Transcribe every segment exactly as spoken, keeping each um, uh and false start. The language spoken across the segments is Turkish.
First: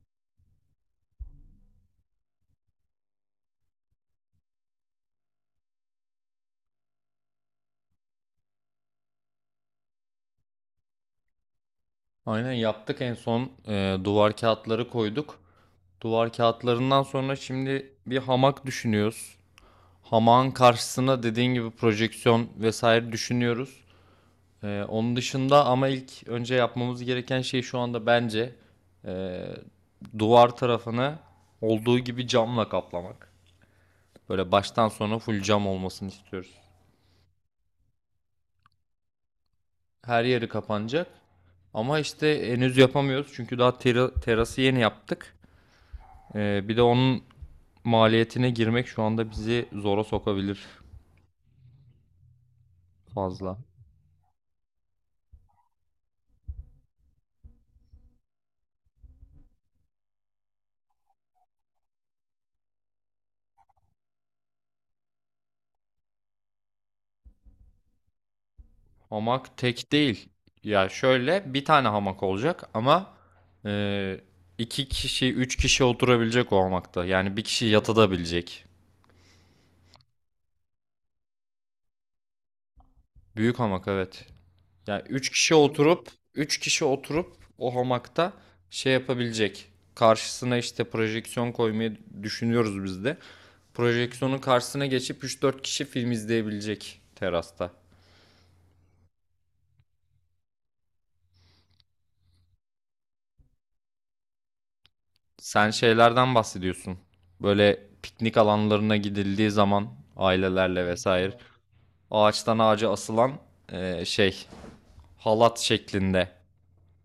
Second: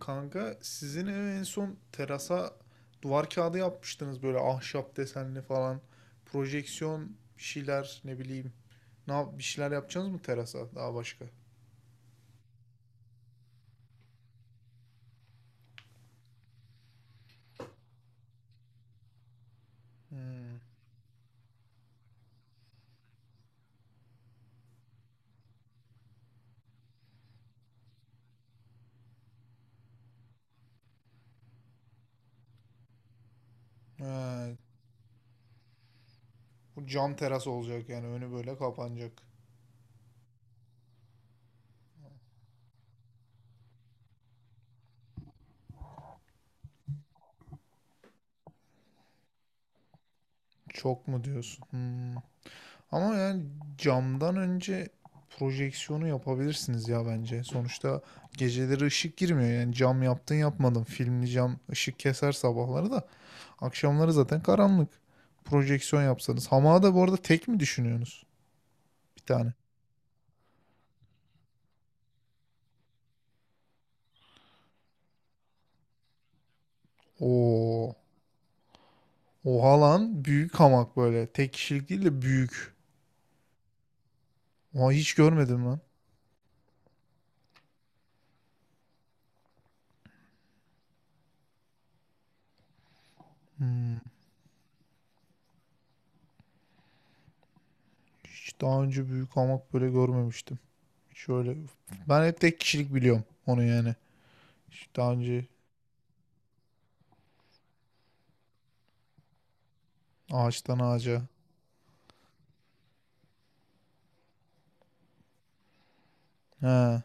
Kanka sizin ev en son terasa duvar kağıdı yapmıştınız böyle ahşap desenli falan. Projeksiyon bir şeyler ne bileyim. Ne yap- bir şeyler yapacaksınız mı terasa daha başka? Aynen yaptık en son, e, duvar kağıtları koyduk. Duvar kağıtlarından sonra şimdi bir hamak düşünüyoruz. Hamağın Hmm. karşısına dediğin gibi projeksiyon vesaire düşünüyoruz. E, onun dışında ama ilk önce yapmamız gereken şey şu anda bence, e, duvar tarafını olduğu gibi camla kaplamak. Ha, Böyle baştan sona full cam olmasını istiyoruz. bu cam teras olacak yani önü böyle kapanacak. Her yeri kapanacak. Ama işte henüz yapamıyoruz çünkü daha tera- terası yeni yaptık. Ee, bir de onun maliyetine girmek şu anda bizi zora sokabilir Çok mu diyorsun? Hmm. Ama yani fazla. camdan önce projeksiyonu yapabilirsiniz ya bence. Sonuçta geceleri ışık girmiyor yani cam yaptın yapmadın. Filmli cam ışık keser sabahları da. Akşamları zaten karanlık. Projeksiyon yapsanız. Hamağı da bu arada tek mi düşünüyorsunuz? Bir tane. Hamak tek değil. Ya şöyle bir tane hamak olacak ama e, iki kişi, üç kişi oturabilecek o hamakta. Yani bir kişi Oo. yatabilecek. Oha lan. Büyük hamak böyle. Tek kişilik değil de büyük. Büyük hamak evet. Oha Yani hiç üç kişi görmedim lan. oturup, üç kişi oturup o hamakta şey yapabilecek. Karşısına işte projeksiyon koymayı düşünüyoruz biz de. Hmm. Projeksiyonun karşısına geçip üç dört kişi film izleyebilecek terasta. Hiç daha önce büyük hamak böyle görmemiştim. Şöyle. Ben hep tek kişilik biliyorum onu yani. Hiç daha önce Sen şeylerden bahsediyorsun. Böyle piknik alanlarına gidildiği zaman ağaçtan ailelerle ağaca. vesaire ağaçtan ağaca asılan, e, şey, halat şeklinde. He.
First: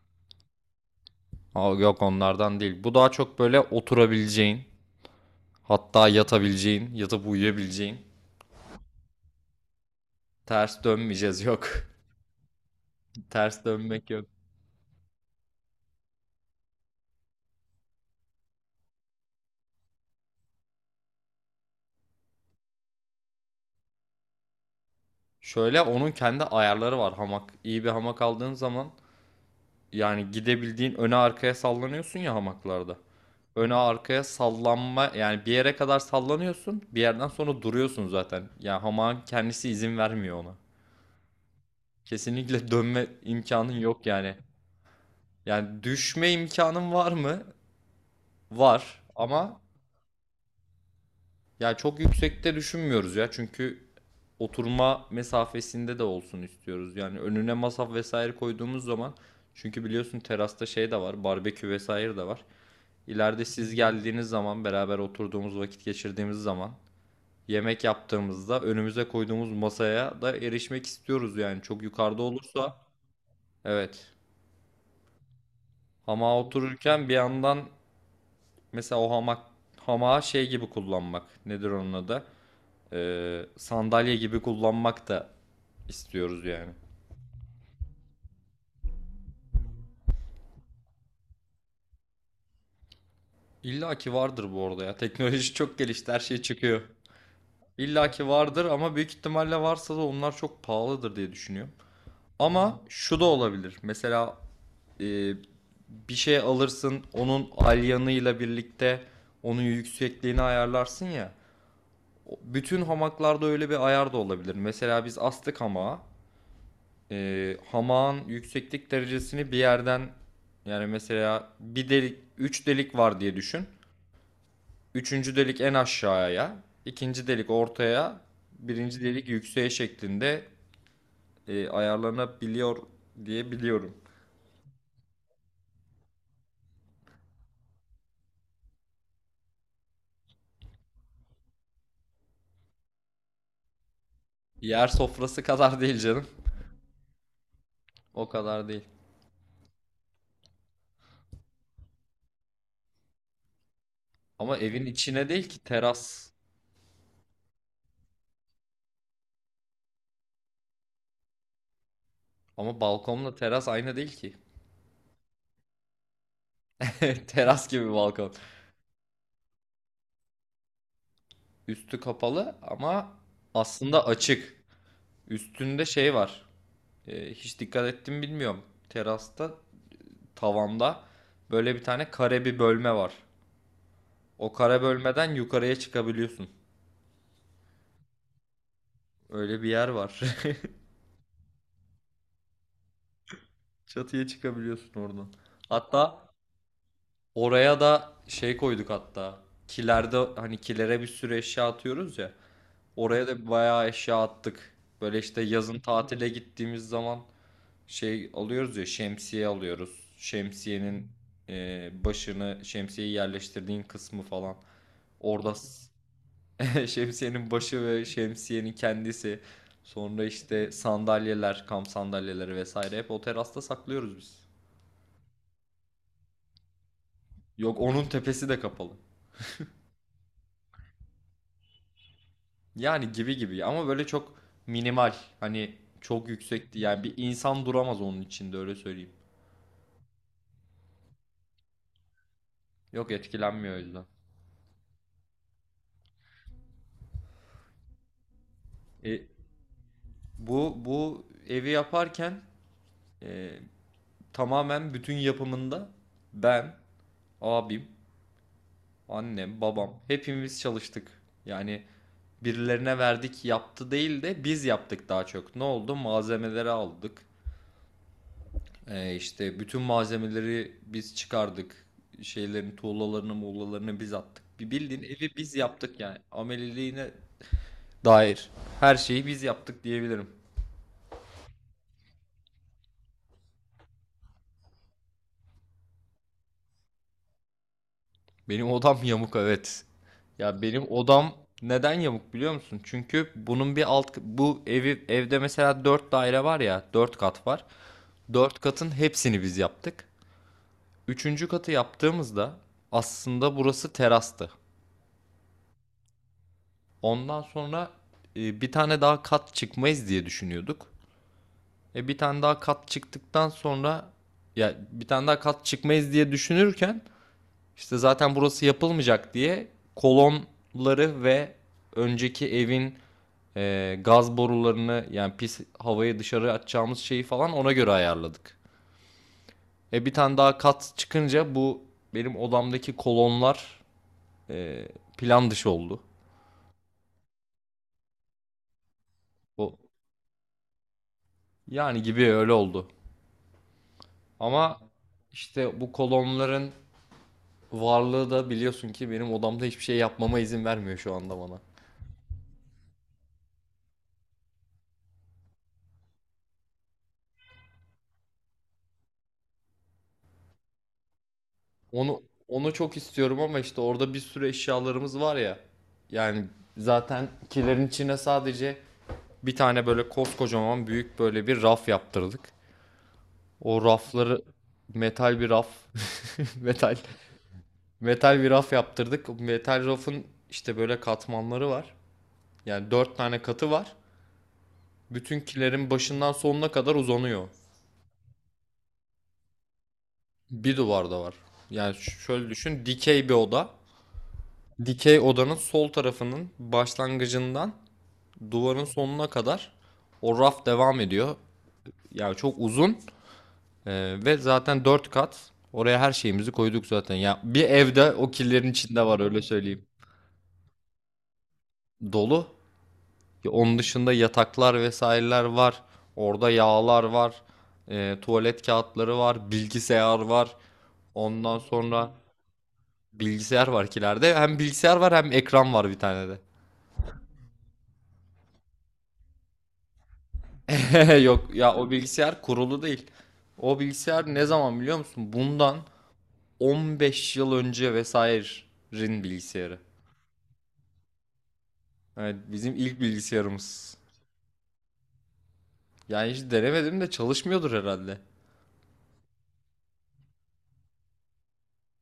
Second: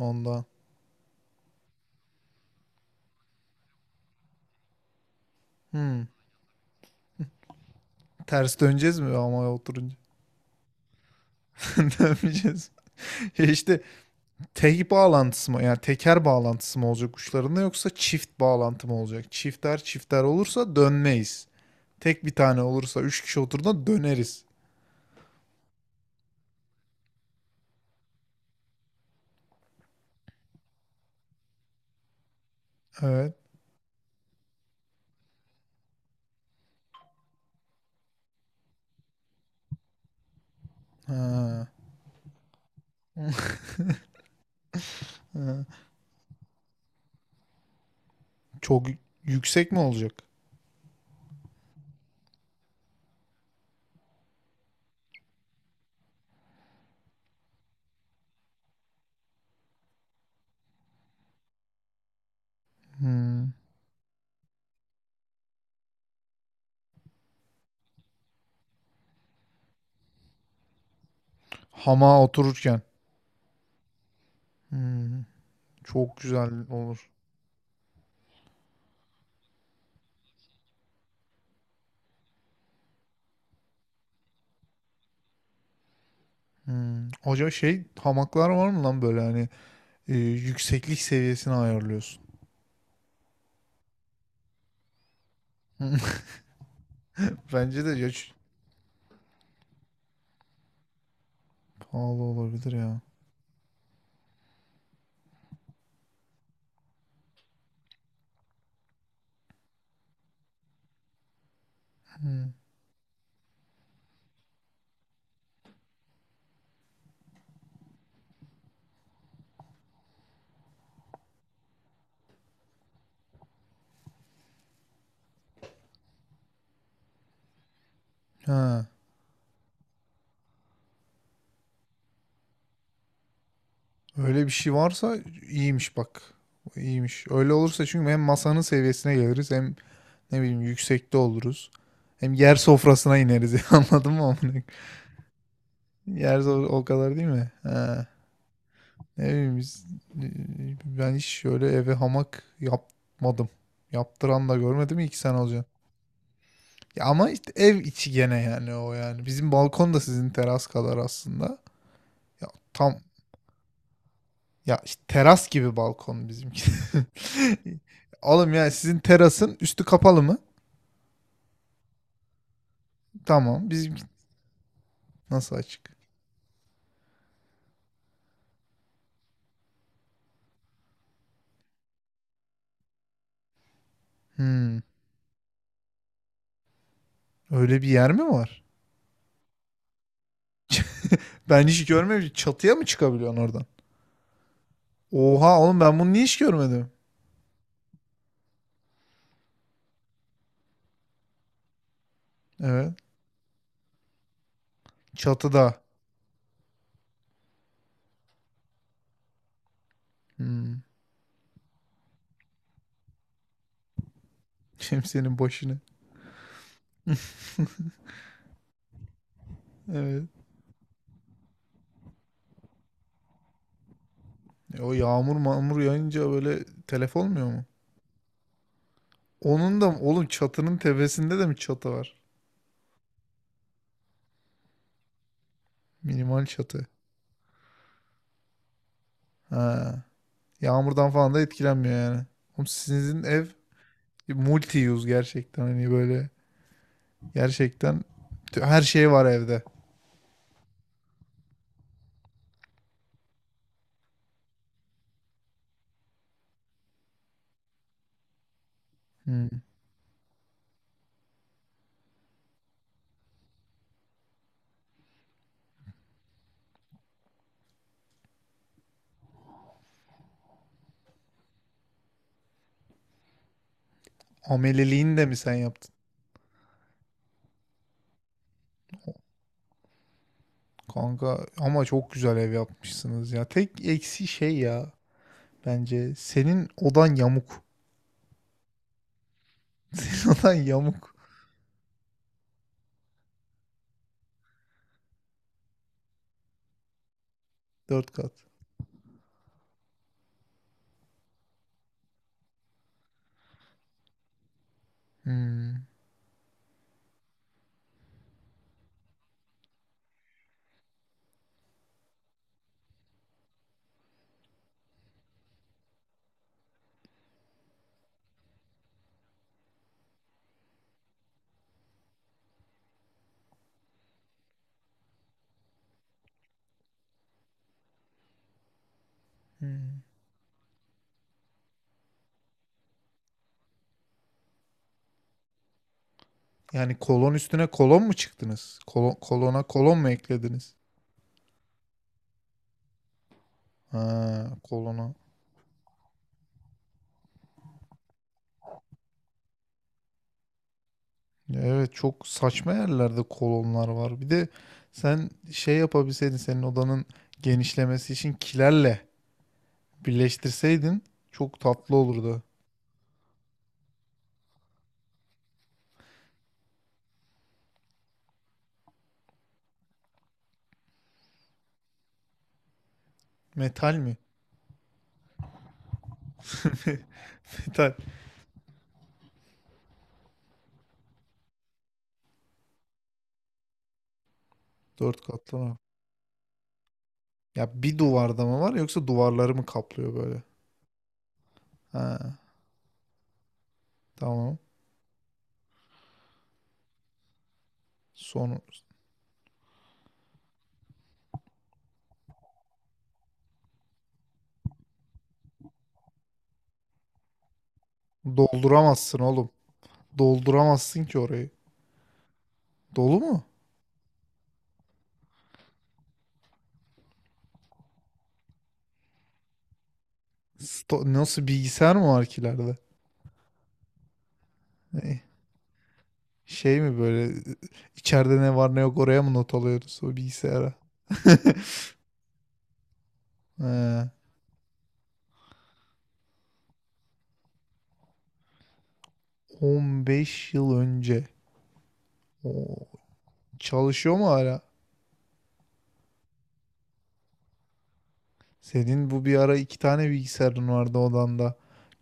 Ondan. Aa, yok onlardan değil. Bu daha çok böyle oturabileceğin, Hmm. hatta yatabileceğin, yatıp uyuyabileceğin. Ters döneceğiz mi hamaya oturunca? Ters dönmeyeceğiz, yok. Dönmeyeceğiz. Ya Ters işte dönmek yok. tek bağlantısı mı yani teker bağlantısı mı olacak uçlarında yoksa çift bağlantı mı olacak? Çifter çifter olursa dönmeyiz. Tek bir tane olursa üç kişi oturduğunda döneriz. Şöyle onun kendi ayarları var hamak. İyi bir hamak aldığın zaman, yani gidebildiğin, öne arkaya sallanıyorsun ya hamaklarda. Evet. Öne arkaya sallanma, yani bir yere kadar sallanıyorsun. Bir yerden sonra duruyorsun zaten. Yani hamağın kendisi izin vermiyor ona. Ha. Kesinlikle dönme imkanın yok yani. Yani düşme imkanın var mı? Çok Var ama yüksek mi olacak? yani çok yüksekte düşünmüyoruz ya. Çünkü oturma mesafesinde de olsun istiyoruz. Yani önüne masa vesaire koyduğumuz zaman, çünkü biliyorsun terasta şey de var, barbekü vesaire de var. İleride Hmm. siz geldiğiniz zaman, beraber oturduğumuz, vakit geçirdiğimiz zaman, yemek yaptığımızda önümüze koyduğumuz masaya da erişmek istiyoruz, yani çok yukarıda Hamağa olursa, otururken. evet, Hmm. Çok hamağa güzel otururken olur. bir yandan mesela o hamak hamağı şey gibi kullanmak, nedir onun adı, Ee, sandalye gibi kullanmak da istiyoruz yani. Hmm. Acaba şey hamaklar var mı lan böyle hani e, yükseklik seviyesini ayarlıyorsun. İlla ki vardır bu arada ya, teknoloji çok gelişti, her şey çıkıyor. Bence de ya, İlla ki ç- vardır ama büyük ihtimalle varsa da onlar çok pahalıdır diye düşünüyorum. pahalı olabilir Ama ya. şu da olabilir. Mesela, e, bir şey alırsın, onun alyanıyla birlikte onun yüksekliğini ayarlarsın ya. Hmm. Bütün hamaklarda öyle bir ayar da olabilir. Mesela biz astık hamağa. E, hamağın yükseklik derecesini bir yerden, yani mesela bir delik, üç delik var diye düşün. Üçüncü delik en aşağıya, ikinci delik ortaya, Ha. birinci delik yükseğe şeklinde e, ayarlanabiliyor diye biliyorum. Öyle bir şey varsa iyiymiş bak. İyiymiş. Öyle olursa çünkü hem masanın seviyesine geliriz hem ne bileyim yüksekte oluruz. Hem yer sofrasına ineriz anladın mı? amına? Yer sofrası kadar değil canım. Yer sofrası o kadar değil mi? Ha. O kadar değil. Ne bileyim biz, ben hiç şöyle eve hamak yapmadım. Yaptıran da Ama evin görmedim iki içine sene değil ki olacak. teras. Ya ama işte ev içi gene yani o yani. Bizim balkon da sizin teras kadar aslında. Ya Ama tam balkonla teras aynı değil ki. ya işte teras gibi balkon bizimki. Teras gibi balkon. Oğlum yani sizin terasın üstü kapalı mı? Üstü kapalı ama Tamam. bizim aslında açık. Nasıl Üstünde açık? şey var. E, hiç dikkat ettim bilmiyorum. Terasta, tavanda böyle bir tane kare bir bölme var. O Hmm. kare bölmeden yukarıya çıkabiliyorsun. Öyle bir yer mi var? Öyle bir yer var. Ben hiç görmemiştim. Çatıya mı çıkabiliyorsun oradan? Çatıya çıkabiliyorsun oradan. Oha oğlum ben bunu niye Hatta hiç görmedim? oraya da şey koyduk hatta. Kilerde hani kilere bir sürü eşya atıyoruz ya. Evet. Oraya da bayağı eşya attık. Böyle işte yazın Çatıda. tatile gittiğimiz zaman şey alıyoruz ya, şemsiye alıyoruz. Hmm. Şemsiyenin, e, başını, şemsiyeyi yerleştirdiğin kısmı falan. Şemsiyenin Orada başını. s- şemsiyenin başı ve şemsiyenin kendisi. Sonra Evet. işte sandalyeler, kamp sandalyeleri vesaire hep o terasta saklıyoruz biz. E, o yağmur mağmur yağınca böyle telef olmuyor mu? Yok, onun tepesi de kapalı. Onun da oğlum çatının tepesinde de mi çatı var? Yani gibi gibi ama böyle çok minimal. Hani çok Minimal yüksekti. çatı. Yani bir insan duramaz onun içinde, öyle söyleyeyim. Ha. Yağmurdan falan da etkilenmiyor yani. Oğlum Yok, sizin ev etkilenmiyor, o yüzden. multi use gerçekten hani böyle gerçekten her şey var E, evde. bu bu evi yaparken, e, tamamen bütün yapımında ben, abim, Hmm. annem, babam hepimiz çalıştık. Yani birilerine verdik yaptı değil de biz yaptık daha çok. Ne oldu? Malzemeleri aldık. E, işte bütün malzemeleri biz çıkardık. Şeylerin tuğlalarını muğlalarını biz attık. Bir bildiğin Ameliliğini de evi mi sen biz yaptın? yaptık yani. Ameliliğine dair her şeyi biz yaptık diyebilirim. Kanka ama çok güzel ev yapmışsınız ya. Tek eksi şey ya bence senin odan yamuk. Benim odam yamuk evet. Senin odan Ya benim yamuk. odam neden yamuk biliyor musun? Çünkü bunun bir alt bu evi evde mesela dört daire var ya, dört kat var. Dört kat. Dört katın hepsini biz yaptık. Üçüncü katı yaptığımızda aslında burası terastı. Hmm. Ondan sonra, e, bir tane daha kat çıkmayız diye düşünüyorduk. E bir tane daha kat çıktıktan sonra, ya bir tane daha kat çıkmayız diye düşünürken, İşte zaten burası yapılmayacak diye kolonları ve önceki evin, e, gaz borularını, yani pis havayı dışarı atacağımız şeyi falan ona göre ayarladık. Hmm. E bir tane daha kat çıkınca bu benim odamdaki kolonlar e, plan dışı oldu. Yani kolon üstüne kolon mu çıktınız? Kolon, kolona O kolon mu eklediniz? yani gibi öyle oldu. Ha, Ama kolona. işte bu kolonların varlığı da biliyorsun ki benim odamda hiçbir şey yapmama izin vermiyor şu anda bana. Evet çok saçma yerlerde kolonlar var. Bir de sen şey yapabilseydin senin odanın genişlemesi için kilerle birleştirseydin çok tatlı Onu olurdu. onu çok istiyorum ama işte orada bir sürü eşyalarımız var ya. Yani zaten kilerin içine sadece bir tane böyle koskocaman büyük böyle bir raf yaptırdık. O Metal mi? rafları metal bir raf. metal Metal. metal bir raf yaptırdık. O metal rafın işte böyle katmanları var. Yani dört tane katı var. Dört Bütün katlı mı? kilerin başından sonuna kadar uzanıyor. Ya bir duvarda mı var yoksa duvarları mı kaplıyor böyle? Bir duvarda var. Yani ş- Ha, şöyle düşün, dikey bir oda. tamam. Dikey odanın sol tarafının başlangıcından Son duvarın sonuna kadar o raf devam ediyor. Yani çok uzun, ee, ve zaten dört kat. Oraya her şeyimizi koyduk zaten. Ya bir evde o killerin içinde Dolduramazsın var, öyle oğlum. söyleyeyim. Dolduramazsın ki orayı. Dolu. Dolu mu? Ya onun dışında yataklar vesaireler var. Orada yağlar var. Ee, tuvalet kağıtları var. Bilgisayar var. Sto- Nasıl Ondan bilgisayar mı sonra, var ki ileride? bilgisayar var kilerde. Hem bilgisayar var Ne? hem ekran var bir tane de. Şey mi böyle içeride ne var ne yok oraya mı not alıyoruz o bilgisayara? Yok ya, o bilgisayar kurulu değil. O He. bilgisayar ne zaman biliyor musun? Bundan on beş yıl önce vesaire'in bilgisayarı. on beş yıl önce. Evet, Oo, bizim ilk bilgisayarımız. çalışıyor mu hala? Yani hiç denemedim de çalışmıyordur herhalde. Senin bu bir ara iki tane bilgisayarın vardı odanda.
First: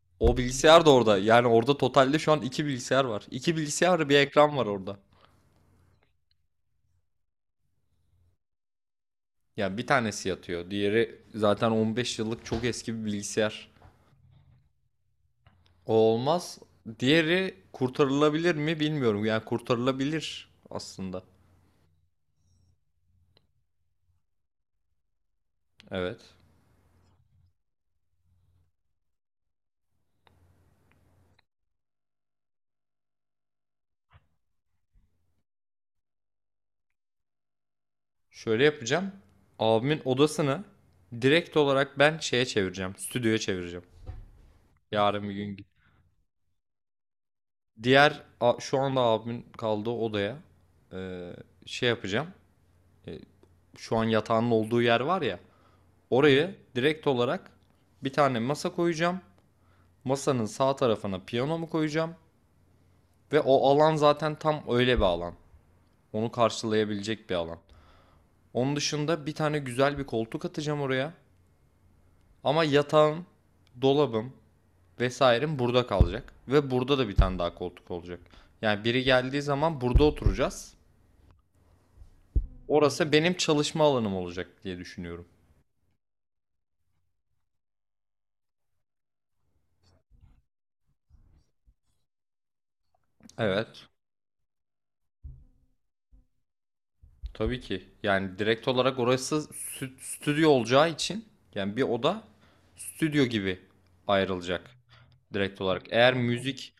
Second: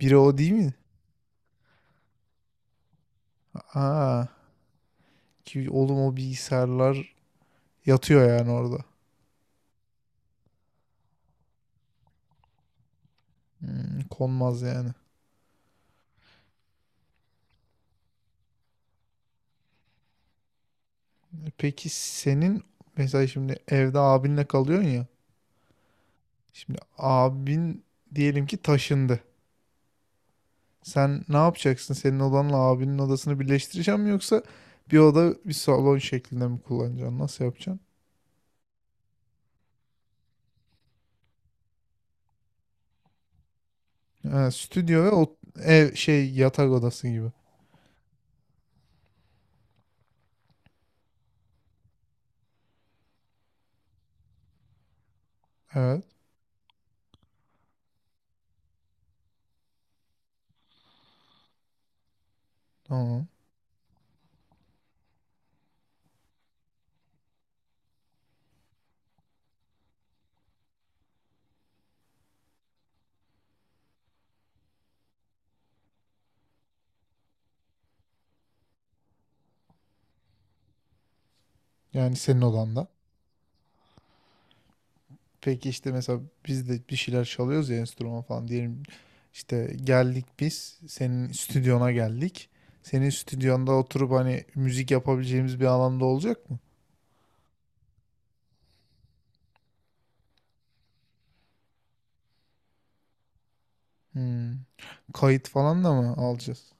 Biri O o değil mi? bilgisayar da orada. Yani orada totalde şu an iki bilgisayar var. İki bilgisayar, bir Aa, ekran var orada. ki oğlum o bilgisayarlar yatıyor yani orada. Yani bir tanesi yatıyor. Diğeri zaten on beş yıllık çok eski bir bilgisayar. Hmm, konmaz yani. O olmaz. Diğeri kurtarılabilir mi bilmiyorum. Yani kurtarılabilir aslında. Peki senin mesela şimdi evde abinle kalıyorsun ya. Evet. Şimdi abin diyelim ki taşındı. Sen ne yapacaksın? Senin odanla abinin odasını birleştireceğim mi yoksa bir oda bir salon şeklinde mi kullanacaksın? Nasıl yapacaksın? Şöyle yapacağım. Abimin odasını direkt olarak ben şeye çevireceğim. Stüdyoya çevireceğim. Ha, stüdyo ve Yarın bir o gün git. ev şey yatak odası gibi. Diğer a- şu anda abimin kaldığı odaya, e, şey yapacağım. E, Şu an yatağının olduğu yer var ya. Evet. Oraya direkt olarak bir tane masa koyacağım. Masanın sağ tarafına piyanomu koyacağım. Tamam. Ve o alan zaten tam öyle bir alan. Onu karşılayabilecek bir alan. Onun dışında bir tane güzel bir koltuk atacağım oraya. Ama yatağım, dolabım vesairem burada kalacak. Ve burada da bir tane daha koltuk olacak. Yani biri geldiği zaman burada oturacağız. Yani senin odanda. Orası benim çalışma alanım olacak diye düşünüyorum. Peki işte mesela biz de bir şeyler çalıyoruz ya enstrüman falan diyelim işte geldik biz senin stüdyona geldik. Senin stüdyonda Evet. oturup hani müzik yapabileceğimiz bir alanda olacak mı? Tabii ki. Yani direkt olarak orası stü- stüdyo olacağı için, yani bir oda stüdyo gibi Hmm. ayrılacak Kayıt direkt olarak. falan da mı Eğer alacağız? müzik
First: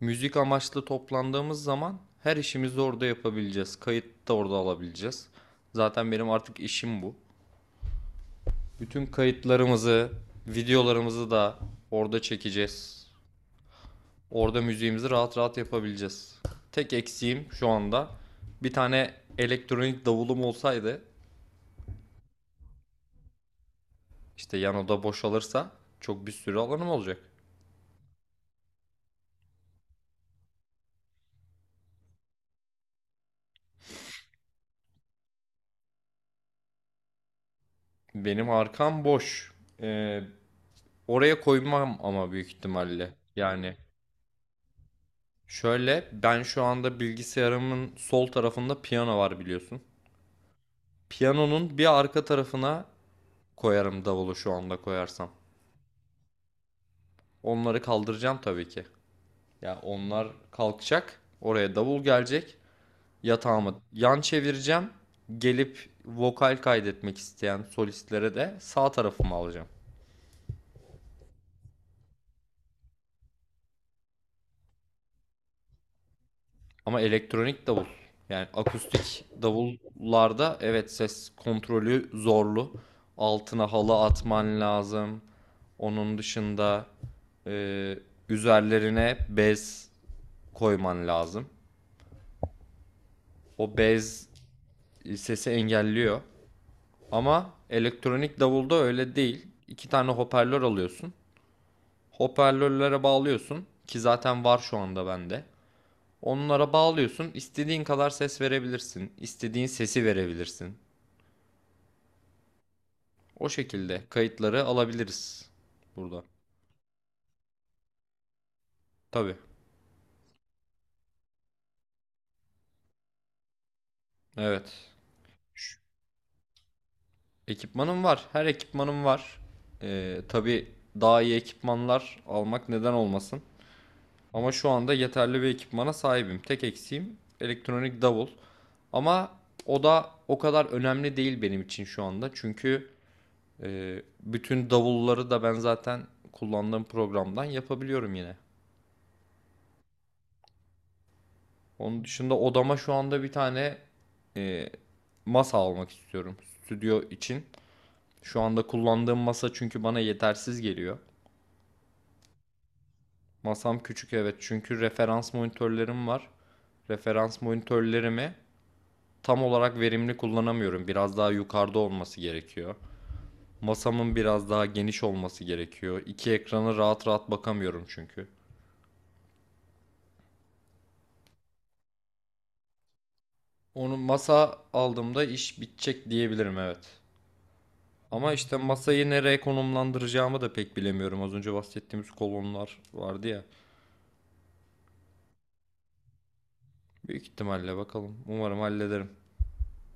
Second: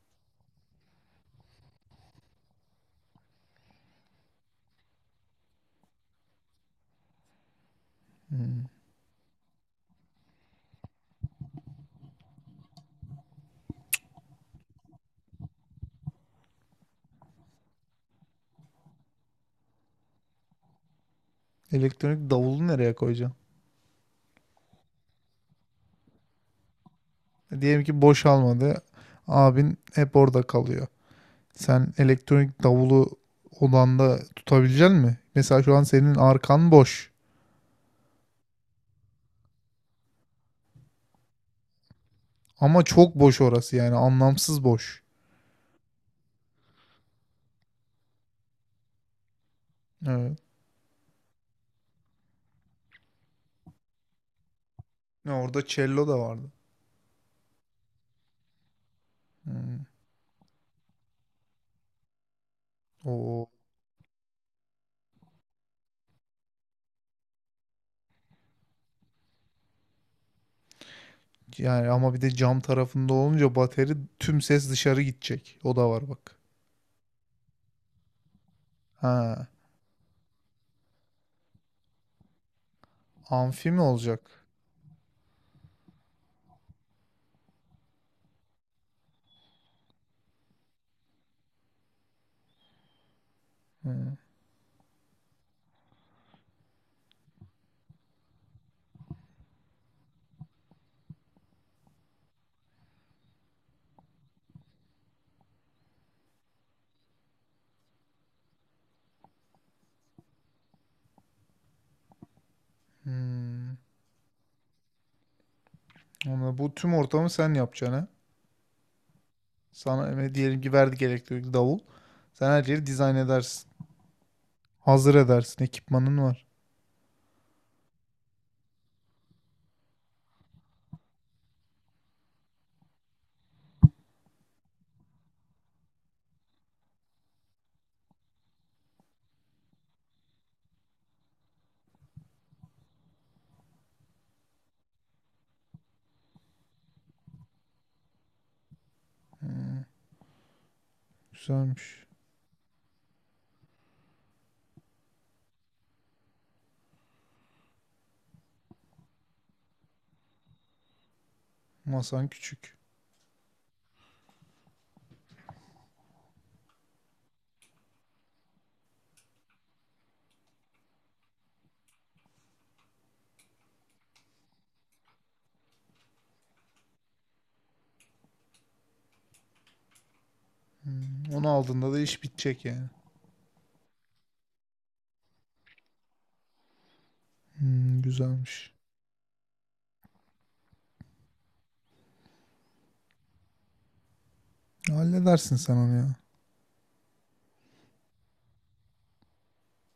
müzik amaçlı toplandığımız zaman her işimizi orada yapabileceğiz. Kayıt da orada alabileceğiz. Zaten benim artık işim bu. Hmm. Bütün kayıtlarımızı, videolarımızı da orada çekeceğiz. Orada müziğimizi rahat rahat yapabileceğiz. Tek eksiğim şu anda, bir tane elektronik davulum olsaydı, Elektronik davulu nereye koyacaksın? işte yan oda boşalırsa çok bir sürü alanım olacak. Diyelim ki boş almadı. Abin hep orada kalıyor. Sen elektronik davulu odanda tutabilecek mi? Mesela şu an senin arkan boş. Benim arkam boş. Ee, Oraya koymam ama büyük Ama ihtimalle. çok boş orası Yani yani anlamsız boş. şöyle, ben şu anda bilgisayarımın sol tarafında piyano var biliyorsun. Evet. Piyanonun bir arka tarafına koyarım davulu şu anda koyarsam. Ne orada cello da vardı. Onları kaldıracağım tabii ki. Ya, Hmm. onlar kalkacak, oraya davul gelecek. Oo. Yatağımı yan çevireceğim. Gelip vokal kaydetmek isteyen solistlere de sağ tarafımı alacağım. Yani ama bir de cam tarafında olunca bateri tüm ses dışarı gidecek. O da var bak. Ama elektronik davul, yani akustik Ha. davullarda evet, ses kontrolü zorlu. Amfi Altına mi halı olacak? atman lazım. Onun dışında, e, üzerlerine bez koyman lazım. O Hmm. bez sesi engelliyor. Ama elektronik davulda öyle değil. İki tane hoparlör alıyorsun. Hoparlörlere bağlıyorsun, ki zaten var şu anda bende. Onlara bağlıyorsun. İstediğin kadar ses verebilirsin. İstediğin sesi verebilirsin. O Hmm. şekilde kayıtları alabiliriz burada. Ama bu tüm ortamı sen yapacaksın ha. Tabii. Sana e, diyelim ki verdik elektrikli davul. Sen her yeri dizayn edersin. Evet. Hazır edersin. Ekipmanın var. Ekipmanım var. Her ekipmanım var. Ee, tabii daha iyi ekipmanlar almak neden olmasın. Ama şu anda yeterli bir ekipmana sahibim. Tek eksiğim elektronik davul. Ama o da o kadar önemli değil benim için şu anda. Çünkü Ee, bütün davulları da ben zaten kullandığım programdan yapabiliyorum yine. Onun Güzelmiş. dışında odama şu anda bir tane, e, masa almak istiyorum stüdyo için. Şu anda kullandığım masa çünkü bana yetersiz geliyor. Masan küçük. Masam küçük evet, çünkü referans monitörlerim var. Referans monitörlerimi tam olarak verimli kullanamıyorum. Biraz daha yukarıda olması gerekiyor. Masamın biraz daha geniş olması gerekiyor. İki ekrana rahat rahat bakamıyorum çünkü. Onu aldığında da iş bitecek yani. Onu masa aldığımda iş bitecek diyebilirim evet. Hmm, Ama işte güzelmiş. masayı nereye konumlandıracağımı da pek bilemiyorum. Az önce bahsettiğimiz kolonlar vardı ya. Halledersin sen onu ya. Büyük ihtimalle bakalım. Umarım hallederim.